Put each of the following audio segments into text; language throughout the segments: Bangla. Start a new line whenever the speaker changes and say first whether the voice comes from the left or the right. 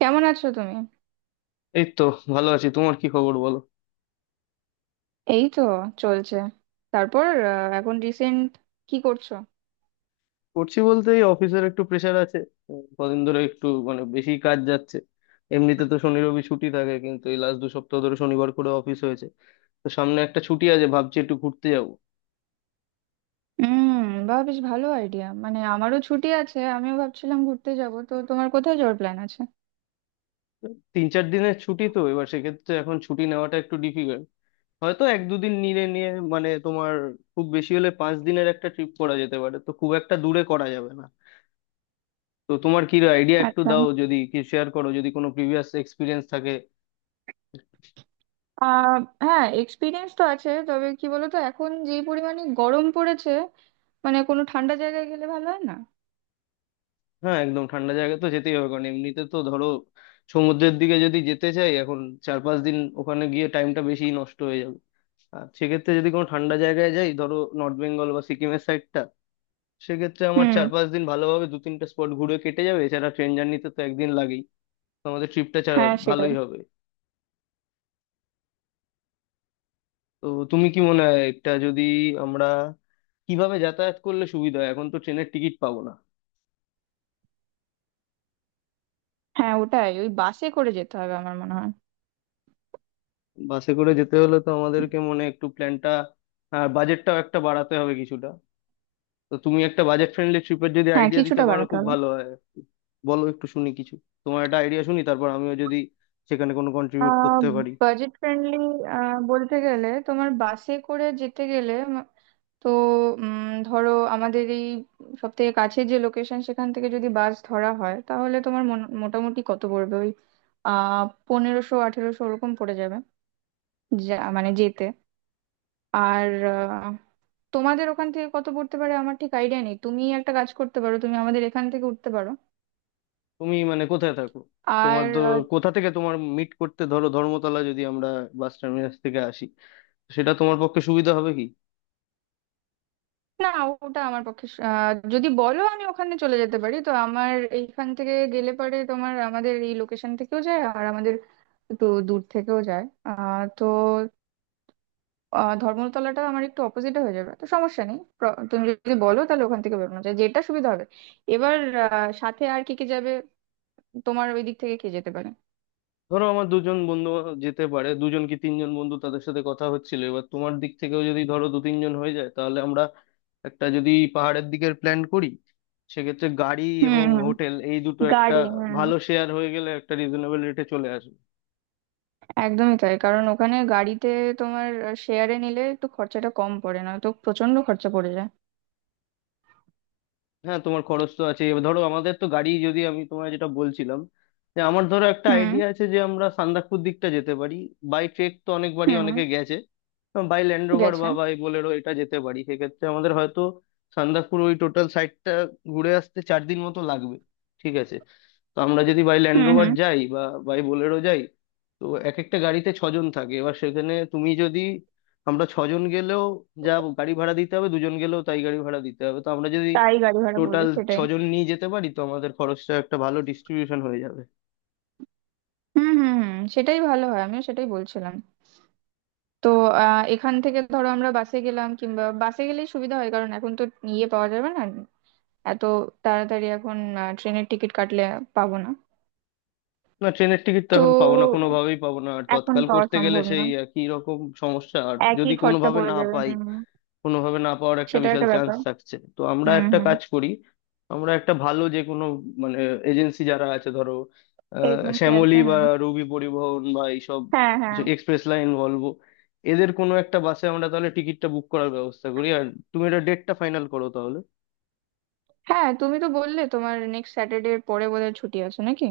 right: কেমন আছো তুমি?
left: এই তো ভালো আছি। তোমার কি খবর বলো?
right: এই তো চলছে। তারপর এখন রিসেন্ট কি করছো?
left: করছি বলতে, এই অফিসের একটু প্রেশার আছে। কদিন ধরে একটু মানে বেশি কাজ যাচ্ছে। এমনিতে তো শনি রবি ছুটি থাকে, কিন্তু এই লাস্ট দু সপ্তাহ ধরে শনিবার করে অফিস হয়েছে। তো সামনে একটা ছুটি আছে, ভাবছি একটু ঘুরতে যাব।
right: হুম। বা, বেশ ভালো আইডিয়া। মানে আমারও ছুটি আছে, আমিও ভাবছিলাম ঘুরতে যাব। তো তোমার কোথায় যাওয়ার প্ল্যান আছে?
left: তিন চার দিনের ছুটি তো এবার, সেক্ষেত্রে এখন ছুটি নেওয়াটা একটু ডিফিকাল্ট। হয়তো এক দুদিন নিয়ে নিয়ে মানে তোমার খুব বেশি হলে পাঁচ দিনের একটা ট্রিপ করা যেতে পারে, তো খুব একটা দূরে করা যাবে না। তো তোমার কি আইডিয়া একটু
right: আচ্ছা।
left: দাও, যদি কি শেয়ার করো যদি কোনো প্রিভিয়াস এক্সপিরিয়েন্স থাকে।
right: আহ হ্যাঁ, এক্সপিরিয়েন্স তো আছে। তবে কি বলতো, এখন যে পরিমাণে গরম পড়েছে, মানে কোনো ঠান্ডা জায়গায় গেলে ভালো হয় না?
left: হ্যাঁ একদম ঠান্ডা জায়গা তো যেতেই হবে, কারণ এমনিতে তো ধরো সমুদ্রের দিকে যদি যেতে চাই এখন, চার পাঁচ দিন ওখানে গিয়ে টাইমটা বেশি নষ্ট হয়ে যাবে। আর সেক্ষেত্রে যদি কোনো ঠান্ডা জায়গায় যাই, ধরো নর্থ বেঙ্গল বা সিকিমের সাইডটা, সেক্ষেত্রে আমার
right: হুম।
left: চার পাঁচ দিন ভালোভাবে দু তিনটা স্পট ঘুরে কেটে যাবে। এছাড়া ট্রেন জার্নিতে তো একদিন লাগেই। তো আমাদের ট্রিপটা
right: হ্যাঁ, সেটাই।
left: ভালোই হবে। তো তুমি কি মনে হয় এটা যদি আমরা কিভাবে যাতায়াত করলে সুবিধা হয়, এখন তো ট্রেনের টিকিট পাবো না।
right: হ্যাঁ, ওটাই, ওই বাসে করে যেতে হবে আমার মনে হয়।
left: বাসে করে যেতে হলে তো আমাদেরকে মনে হয় একটু প্ল্যানটা আর বাজেটটাও একটা বাড়াতে হবে কিছুটা। তো তুমি একটা বাজেট ফ্রেন্ডলি ট্রিপের যদি
right: হ্যাঁ,
left: আইডিয়া দিতে
right: কিছুটা
left: পারো
right: বাড়াতে
left: খুব
right: হবে।
left: ভালো হয়। বলো একটু শুনি কিছু, তোমার একটা আইডিয়া শুনি, তারপর আমিও যদি সেখানে কোনো কন্ট্রিবিউট
right: আহ
left: করতে পারি।
right: বাজেট ফ্রেন্ডলি বলতে গেলে, তোমার বাসে করে যেতে গেলে তো উম, ধরো, আমাদের এই সব থেকে কাছের যে লোকেশন সেখান থেকে যদি বাস ধরা হয় তাহলে তোমার মোটামুটি কত পড়বে ওই 1500 1800 ওরকম পড়ে যাবে, যা মানে যেতে। আর আহ, তোমাদের ওখান থেকে কত পড়তে পারে আমার ঠিক আইডিয়া নেই। তুমি একটা কাজ করতে পারো, তুমি আমাদের এখান থেকে উঠতে পারো।
left: তুমি মানে কোথায় থাকো? তোমার
right: আর
left: তো কোথা থেকে তোমার মিট করতে, ধরো ধর্মতলা যদি আমরা বাস টার্মিনাস থেকে আসি, সেটা তোমার পক্ষে সুবিধা হবে কি?
right: না, ওটা আমার পক্ষে যদি বলো আমি ওখানে চলে যেতে পারি, তো আমার এইখান থেকে গেলে পারে তোমার, আমাদের এই লোকেশন থেকেও যায়, আর আমাদের একটু দূর থেকেও যায়। তো ধর্মতলাটা আমার একটু অপোজিটে হয়ে যাবে, তো সমস্যা নেই। তুমি যদি বলো তাহলে ওখান থেকে বেরোনো যায়, যেটা সুবিধা হবে। এবার সাথে আর কে কে যাবে? তোমার ওই দিক থেকে কে যেতে পারে?
left: ধরো আমার দুজন বন্ধু যেতে পারে, দুজন কি তিনজন বন্ধু, তাদের সাথে কথা হচ্ছিল। এবার তোমার দিক থেকেও যদি ধরো দু তিনজন হয়ে যায়, তাহলে আমরা একটা যদি পাহাড়ের দিকের প্ল্যান করি, সেক্ষেত্রে গাড়ি
right: হুম
left: এবং
right: হুম।
left: হোটেল এই দুটো একটা
right: গাড়ি। হুম।
left: ভালো শেয়ার হয়ে গেলে একটা রিজনেবল রেটে চলে আসবে।
right: একদমই তাই। কারণ ওখানে গাড়িতে, তোমার, শেয়ারে নিলে একটু খরচাটা কম পড়ে, না তো প্রচন্ড খরচা পড়ে যায়।
left: হ্যাঁ তোমার খরচ তো আছে। এবার ধরো আমাদের তো গাড়ি, যদি আমি তোমায় যেটা বলছিলাম যে আমার ধরো একটা
right: হুম
left: আইডিয়া আছে যে আমরা সান্দাকফু দিকটা যেতে পারি। বাই ট্রেক তো অনেকবারই
right: হুম।
left: অনেকে গেছে। বাই ল্যান্ড রোভার
right: গেছে।
left: বা বাই বোলেরো এটা যেতে পারি। সেক্ষেত্রে আমাদের হয়তো সান্দাকফুর ওই টোটাল সাইটটা ঘুরে আসতে চার দিন মতো লাগবে। ঠিক আছে। তো আমরা যদি বাই ল্যান্ড
right: হুম
left: রোভার
right: হুম।
left: যাই বা বাই বোলেরো যাই, তো এক একটা গাড়িতে ছজন থাকে। এবার সেখানে তুমি যদি, আমরা ছজন গেলেও যা গাড়ি ভাড়া দিতে হবে, দুজন গেলেও তাই গাড়ি ভাড়া দিতে হবে। তো আমরা যদি
right: তাই গাড়ি ভাড়া পড়বে,
left: টোটাল
right: সেটাই।
left: ছজন নিয়ে যেতে পারি, তো আমাদের খরচটা একটা ভালো ডিস্ট্রিবিউশন হয়ে যাবে।
right: হুম হুম হুম। সেটাই ভালো হয়, আমিও সেটাই বলছিলাম। তো এখান থেকে ধরো আমরা বাসে গেলাম, কিংবা বাসে গেলেই সুবিধা হয়, কারণ এখন তো ইয়ে পাওয়া যাবে না এত তাড়াতাড়ি। এখন ট্রেনের টিকিট কাটলে পাবো না।
left: না ট্রেনের টিকিট তো
right: তো
left: এখন পাবো না, কোনোভাবেই পাবো না। আর
right: এখন
left: তৎকাল
right: পাওয়া
left: করতে গেলে
right: সম্ভব
left: সেই
right: নয়,
left: একই রকম সমস্যা। আর যদি
right: একই খরচা
left: কোনোভাবে
right: পড়ে
left: না
right: যাবে।
left: পাই,
right: হুম।
left: কোনোভাবে না পাওয়ার একটা
right: সেটা
left: বিশাল
right: একটা
left: চান্স
right: ব্যাপার।
left: থাকছে, তো আমরা
right: হুম
left: একটা
right: হুম।
left: কাজ করি। আমরা একটা ভালো যে কোনো মানে এজেন্সি যারা আছে, ধরো আহ
right: এজেন্সি
left: শ্যামলী
right: আছে।
left: বা
right: হুম।
left: রবি পরিবহন বা এইসব
right: হ্যাঁ
left: যে
right: হ্যাঁ।
left: এক্সপ্রেস লাইন ভলভো, এদের কোনো একটা বাসে আমরা তাহলে টিকিটটা বুক করার ব্যবস্থা করি। আর তুমি এটা ডেটটা ফাইনাল করো তাহলে।
right: হ্যাঁ, তুমি তো বললে তোমার নেক্সট স্যাটারডে এর পরে বোধহয় ছুটি আছে নাকি?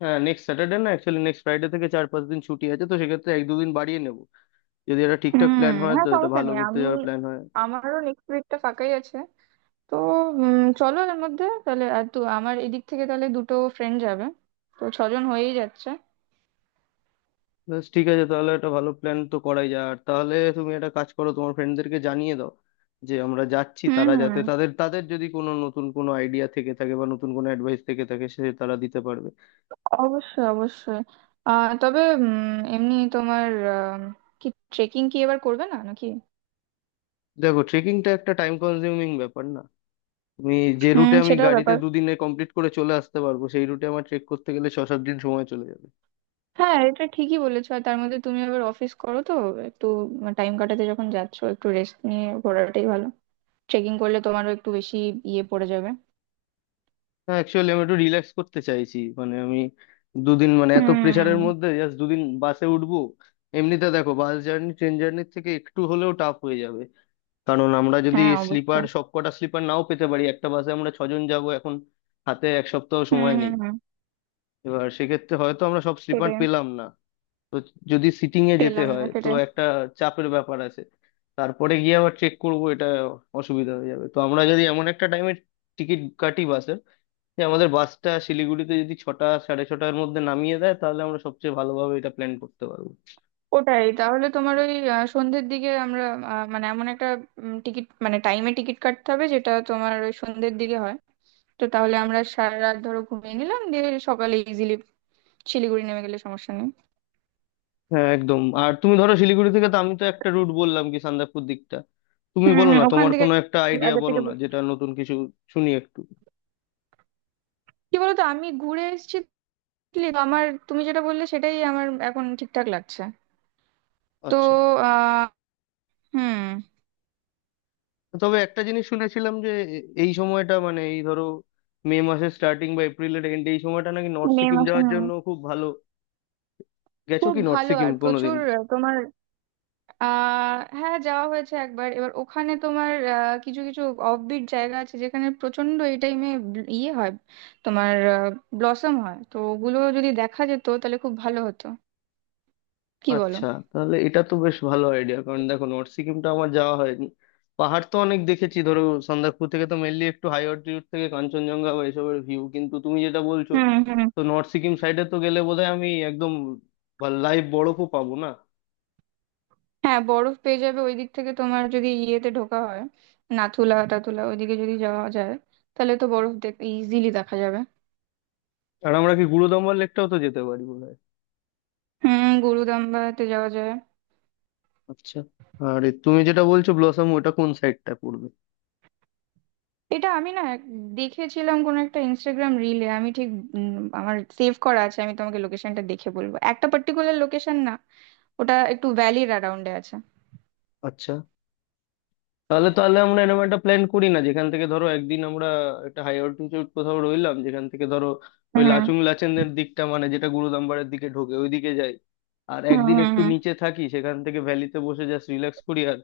left: হ্যাঁ নেক্সট স্যাটারডে না, অ্যাকচুয়ালি নেক্সট ফ্রাইডে থেকে চার পাঁচ দিন ছুটি আছে, তো সেক্ষেত্রে এক দুদিন বাড়িয়ে নেব। যদি এটা
right: হুম।
left: ঠিকঠাক প্ল্যান হয়
right: হ্যাঁ,
left: তো এটা
right: সমস্যা
left: ভালো
right: নেই,
left: ঘুরতে
right: আমি,
left: যাওয়ার প্ল্যান হয়।
right: আমারও নেক্সট উইকটা ফাঁকাই আছে। তো চলো এর মধ্যে তাহলে। আর তো আমার এদিক থেকে তাহলে দুটো ফ্রেন্ড যাবে, তো ছজন হয়েই যাচ্ছে।
left: বেশ ঠিক আছে, তাহলে একটা ভালো প্ল্যান তো করাই যায়। আর তাহলে তুমি একটা কাজ করো, তোমার ফ্রেন্ডদেরকে জানিয়ে দাও যে আমরা যাচ্ছি,
right: হুম
left: তারা
right: হুম।
left: যাতে তাদের তাদের যদি কোনো নতুন কোনো আইডিয়া থেকে থাকে বা নতুন কোনো অ্যাডভাইস থেকে থাকে সে তারা দিতে পারবে।
right: অবশ্যই অবশ্যই। তবে এমনি তোমার আম, কি, ট্রেকিং কি এবার করবে না নাকি?
left: দেখো ট্রেকিংটা একটা টাইম কনজিউমিং ব্যাপার না? তুমি যে
right: হুম,
left: রুটে আমি
right: সেটাও
left: গাড়িতে
right: ব্যাপার।
left: দুদিনে কমপ্লিট করে চলে আসতে পারবো, সেই রুটে আমার ট্রেক করতে গেলে ছ সাত দিন সময় চলে যাবে।
right: হ্যাঁ, এটা ঠিকই বলেছো। আর তার মধ্যে তুমি আবার অফিস করো, তো একটু টাইম কাটাতে যখন যাচ্ছো একটু রেস্ট নিয়ে ঘোরাটাই ভালো। ট্রেকিং করলে তোমারও একটু বেশি ইয়ে পড়ে যাবে।
left: না অ্যাকচুয়ালি আমি একটু রিল্যাক্স করতে চাইছি, মানে আমি দুদিন মানে এত
right: হুম।
left: প্রেশারের মধ্যে জাস্ট দুদিন বাসে উঠবো। এমনিতে দেখো বাস জার্নি ট্রেন জার্নির থেকে একটু হলেও টাফ হয়ে যাবে, কারণ আমরা যদি
right: হ্যাঁ
left: স্লিপার
right: অবশ্যই।
left: সব কটা স্লিপার নাও পেতে পারি। একটা বাসে আমরা ছজন যাব এখন, হাতে এক সপ্তাহ
right: হুম
left: সময়
right: হুম
left: নেই।
right: হুম,
left: এবার সেক্ষেত্রে হয়তো আমরা সব স্লিপার
right: সেটাই।
left: পেলাম না, তো যদি সিটিং এ যেতে
right: পেলাম না,
left: হয় তো
right: সেটাই।
left: একটা চাপের ব্যাপার আছে। তারপরে গিয়ে আবার চেক করব, এটা অসুবিধা হয়ে যাবে। তো আমরা যদি এমন একটা টাইমে টিকিট কাটি বাসের যে আমাদের বাসটা শিলিগুড়িতে যদি ছটা সাড়ে ছটার মধ্যে নামিয়ে দেয়, তাহলে আমরা সবচেয়ে ভালোভাবে এটা প্ল্যান করতে পারবো।
right: ওটাই তাহলে, তোমার ওই সন্ধ্যের দিকে আমরা মানে এমন একটা টিকিট, মানে টাইমে টিকিট কাটতে হবে যেটা তোমার ওই সন্ধ্যের দিকে হয়। তো তাহলে আমরা সারা রাত ধরো ঘুমিয়ে নিলাম, দিয়ে সকালে ইজিলি শিলিগুড়ি নেমে গেলে সমস্যা নেই।
left: হ্যাঁ একদম। আর তুমি ধরো শিলিগুড়ি থেকে, তো আমি তো একটা রুট বললাম কি সান্দাকফু দিকটা, তুমি
right: হুম
left: বলো
right: হুম।
left: না
right: ওখান
left: তোমার
right: থেকে
left: কোনো একটা আইডিয়া
right: আগে
left: বলো
right: থেকে
left: না যেটা নতুন কিছু, শুনি একটু।
right: কি বলতো, আমি ঘুরে এসেছি। তো আমার, তুমি যেটা বললে সেটাই আমার এখন ঠিকঠাক লাগছে। তো
left: আচ্ছা।
right: আহ হুম।
left: তবে একটা জিনিস শুনেছিলাম যে এই সময়টা মানে এই ধরো মে মাসের স্টার্টিং বা এপ্রিলের এন্ড এই সময়টা নাকি নর্থ
right: মে
left: সিকিম
right: মাসে।
left: যাওয়ার
right: হুম।
left: জন্য খুব ভালো। গেছো
right: খুব
left: কি নর্থ
right: ভালো,
left: সিকিম
right: আর
left: কোনোদিন?
right: প্রচুর তোমার হ্যাঁ, যাওয়া হয়েছে একবার। এবার ওখানে তোমার কিছু কিছু অফবিট জায়গা আছে যেখানে প্রচন্ড এই টাইমে ইয়ে হয়, তোমার, ব্লসম হয়, তো ওগুলো যদি দেখা যেত তাহলে খুব ভালো হতো। কি বলো?
left: আচ্ছা তাহলে এটা তো বেশ ভালো আইডিয়া, কারণ দেখো নর্থ সিকিমটা আমার যাওয়া হয়নি। পাহাড় তো অনেক দেখেছি, ধরো সন্দাকফু থেকে তো মেনলি একটু হাই অল্টিটিউড থেকে কাঞ্চনজঙ্ঘা বা এসবের ভিউ, কিন্তু তুমি যেটা বলছো
right: হুম হুম।
left: তো নর্থ সিকিম সাইডে তো গেলে বোধহয় আমি একদম লাইভ বরফও পাবো না।
right: হ্যাঁ, বরফ পেয়ে যাবে ওই দিক থেকে, তোমার যদি ইয়েতে ঢোকা হয়, নাথুলা টাথুলা ওইদিকে যদি যাওয়া যায় তাহলে তো বরফ দেখ ইজিলি দেখা যাবে।
left: আর আমরা কি গুরুদম্বার লেকটাও তো যেতে পারি বোধহয়?
right: হুম, গুরুদাম্বাতে যাওয়া যায়।
left: আচ্ছা। আর এ তুমি যেটা বলছো ব্লসম, ওটা কোন সাইডটা পড়বে?
right: এটা আমি না, দেখেছিলাম কোন একটা ইনস্টাগ্রাম রিলে, আমি ঠিক উম, আমার সেভ করা আছে। আমি তোমাকে লোকেশনটা দেখে বলবো, একটা পার্টিকুলার লোকেশন না, ওটা একটু ভ্যালির অ্যারাউন্ডে আছে।
left: আচ্ছা তাহলে তাহলে আমরা এরকম একটা প্ল্যান করি না, যেখান থেকে ধরো একদিন আমরা একটা হাই অল্টিটিউড কোথাও রইলাম, যেখান থেকে ধরো ওই
right: হুম
left: লাচুং লাচেনের দিকটা মানে যেটা গুরুদাম্বারের দিকে ঢোকে ওইদিকে যাই। আর
right: হুম
left: একদিন
right: হুম
left: একটু
right: হুম।
left: নিচে থাকি, সেখান থেকে ভ্যালিতে বসে জাস্ট রিল্যাক্স করি। আর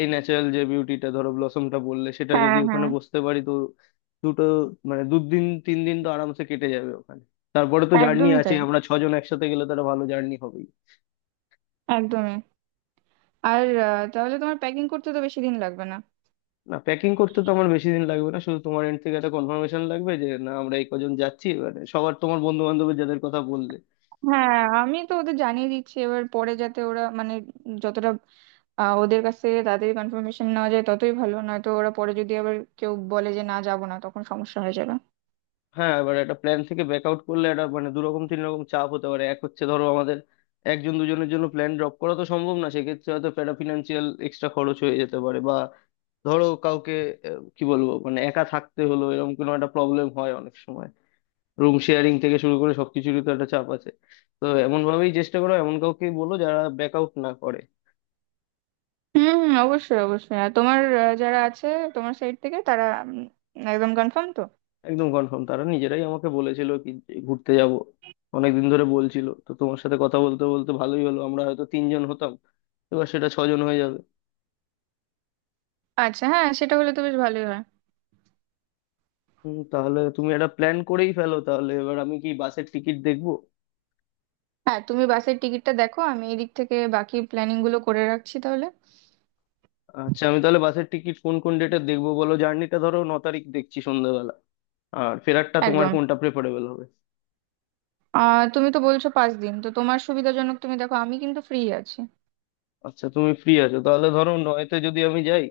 left: এই ন্যাচারাল যে বিউটিটা ধরো ব্লসমটা বললে সেটা যদি
right: হ্যাঁ
left: ওখানে
right: হ্যাঁ।
left: বসতে পারি তো দুটো মানে দুদিন তিন দিন তো আরামসে কেটে যাবে ওখানে। তারপরে তো জার্নি
right: একদমই
left: আছে,
right: তাই,
left: আমরা ছজন একসাথে গেলে তো একটা ভালো জার্নি হবে।
right: একদমই। আর তাহলে তোমার প্যাকিং করতে তো বেশি দিন লাগবে না।
left: না প্যাকিং করতে তো আমার বেশি দিন লাগবে না, শুধু তোমার এন্ড থেকে একটা কনফার্মেশন লাগবে যে না আমরা এই কজন যাচ্ছি মানে সবার, তোমার বন্ধু বান্ধবের যাদের কথা বললে।
right: হ্যাঁ, আমি তো ওদের জানিয়ে দিচ্ছি। এবার পরে যাতে ওরা মানে, যতটা ওদের কাছ থেকে তাড়াতাড়ি কনফার্মেশন নেওয়া যায় ততই ভালো, নয়তো ওরা পরে যদি আবার কেউ বলে যে না যাবো না, তখন সমস্যা হয়ে যাবে।
left: হ্যাঁ এবার একটা প্ল্যান থেকে ব্যাক আউট করলে একটা মানে দু রকম তিন রকম চাপ হতে পারে। এক হচ্ছে ধরো আমাদের একজন দুজনের জন্য প্ল্যান ড্রপ করা তো সম্ভব না, সেক্ষেত্রে হয়তো একটা ফিনান্সিয়াল এক্সট্রা খরচ হয়ে যেতে পারে। বা ধরো কাউকে কি বলবো মানে একা থাকতে হলো এরকম কোনো একটা প্রবলেম হয় অনেক সময়। রুম শেয়ারিং থেকে শুরু করে সবকিছুরই তো একটা চাপ আছে। তো এমন ভাবেই চেষ্টা করো, এমন কাউকে বলো যারা ব্যাক আউট না করে।
right: হুম হুম। অবশ্যই অবশ্যই। আর তোমার যারা আছে তোমার সাইড থেকে, তারা একদম কনফার্ম তো?
left: একদম কনফার্ম, তারা নিজেরাই আমাকে বলেছিল কি যে ঘুরতে যাব, অনেকদিন ধরে বলছিল। তো তোমার সাথে কথা বলতে বলতে ভালোই হলো, আমরা হয়তো তিনজন হতাম এবার সেটা ছজন হয়ে যাবে।
right: আচ্ছা। হ্যাঁ, সেটা হলে তো বেশ ভালোই হয়।
left: তাহলে তুমি একটা প্ল্যান করেই ফেলো তাহলে এবার, আমি কি বাসের টিকিট দেখবো?
right: হ্যাঁ, তুমি বাসের টিকিটটা দেখো, আমি এদিক থেকে বাকি প্ল্যানিং গুলো করে রাখছি তাহলে।
left: আচ্ছা আমি তাহলে বাসের টিকিট কোন কোন ডেটে দেখবো বলো, জার্নিটা ধরো ন তারিখ দেখছি সন্ধ্যাবেলা। আর ফেরারটা তোমার
right: একদম।
left: কোনটা প্রেফারেবল হবে?
right: তুমি তো বলছো 5 দিন, তো তোমার সুবিধাজনক তুমি দেখো, আমি কিন্তু ফ্রি আছি।
left: আচ্ছা তুমি ফ্রি আছো তাহলে, ধরো নয়তে যদি আমি যাই,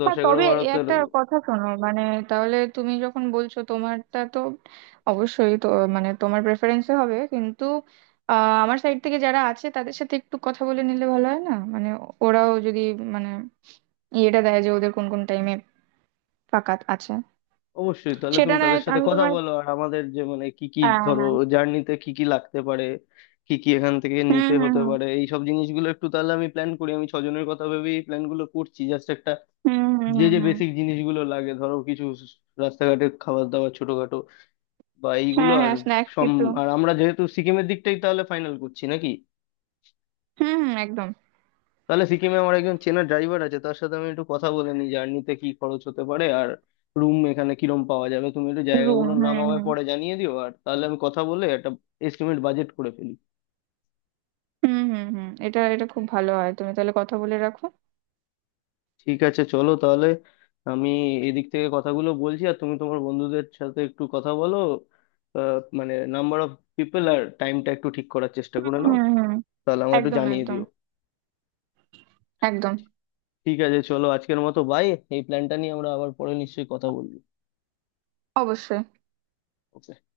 left: দশ
right: হ্যাঁ,
left: এগারো
right: তবে এ
left: বারোতে।
right: একটা কথা শোনো, মানে তাহলে তুমি যখন বলছো, তোমারটা তো অবশ্যই তো, মানে তোমার প্রেফারেন্সে হবে। কিন্তু আমার সাইড থেকে যারা আছে তাদের সাথে একটু কথা বলে নিলে ভালো হয় না, মানে ওরাও যদি মানে ইয়েটা দেয় যে ওদের কোন কোন টাইমে ফাঁকা আছে।
left: অবশ্যই তাহলে
right: সেটা
left: তুমি
right: না,
left: তাদের সাথে
right: আমি
left: কথা
right: তোমার।
left: বলো, আর আমাদের যে মানে কি কি
right: হ্যাঁ
left: ধরো
right: হ্যাঁ।
left: জার্নিতে কি কি লাগতে পারে, কি কি এখান থেকে
right: হুম
left: নিতে হতে
right: হুম
left: পারে এই সব জিনিসগুলো একটু তাহলে আমি প্ল্যান করি। আমি ছজনের কথা ভেবেই প্ল্যান গুলো করছি জাস্ট একটা
right: হুম হুম হুম।
left: যে
right: হুম
left: যে
right: হুম।
left: বেসিক জিনিসগুলো লাগে, ধরো কিছু রাস্তাঘাটে খাবার দাবার ছোটখাটো বা এইগুলো।
right: হ্যাঁ
left: আর
right: হ্যাঁ। স্ন্যাক্স
left: সম
right: কিছু।
left: আর আমরা যেহেতু সিকিমের দিকটাই তাহলে ফাইনাল করছি নাকি?
right: হুম হুম। একদম।
left: তাহলে সিকিমে আমার একজন চেনা ড্রাইভার আছে, তার সাথে আমি একটু কথা বলে নিই জার্নিতে কি খরচ হতে পারে আর রুম এখানে কিরম পাওয়া যাবে। তুমি একটু
right: রুম।
left: জায়গাগুলোর নাম
right: হুম
left: আমায়
right: হুম
left: পরে জানিয়ে দিও, আর তাহলে আমি কথা বলে একটা এস্টিমেট বাজেট করে ফেলি।
right: হুম হুম হুম। এটা এটা খুব ভালো হয়, তুমি তাহলে কথা বলে রাখো।
left: ঠিক আছে চলো তাহলে, আমি এদিক থেকে কথাগুলো বলছি আর তুমি তোমার বন্ধুদের সাথে একটু কথা বলো। মানে নাম্বার অফ পিপল আর টাইমটা একটু ঠিক করার চেষ্টা
right: হুম
left: করে
right: হুম
left: নাও,
right: হুম।
left: তাহলে আমায় একটু
right: একদম
left: জানিয়ে
right: একদম
left: দিও।
right: একদম।
left: ঠিক আছে চলো আজকের মতো বাই, এই প্ল্যানটা নিয়ে আমরা আবার পরে নিশ্চয়ই কথা বলবো।
right: অবশ্যই।
left: Okay।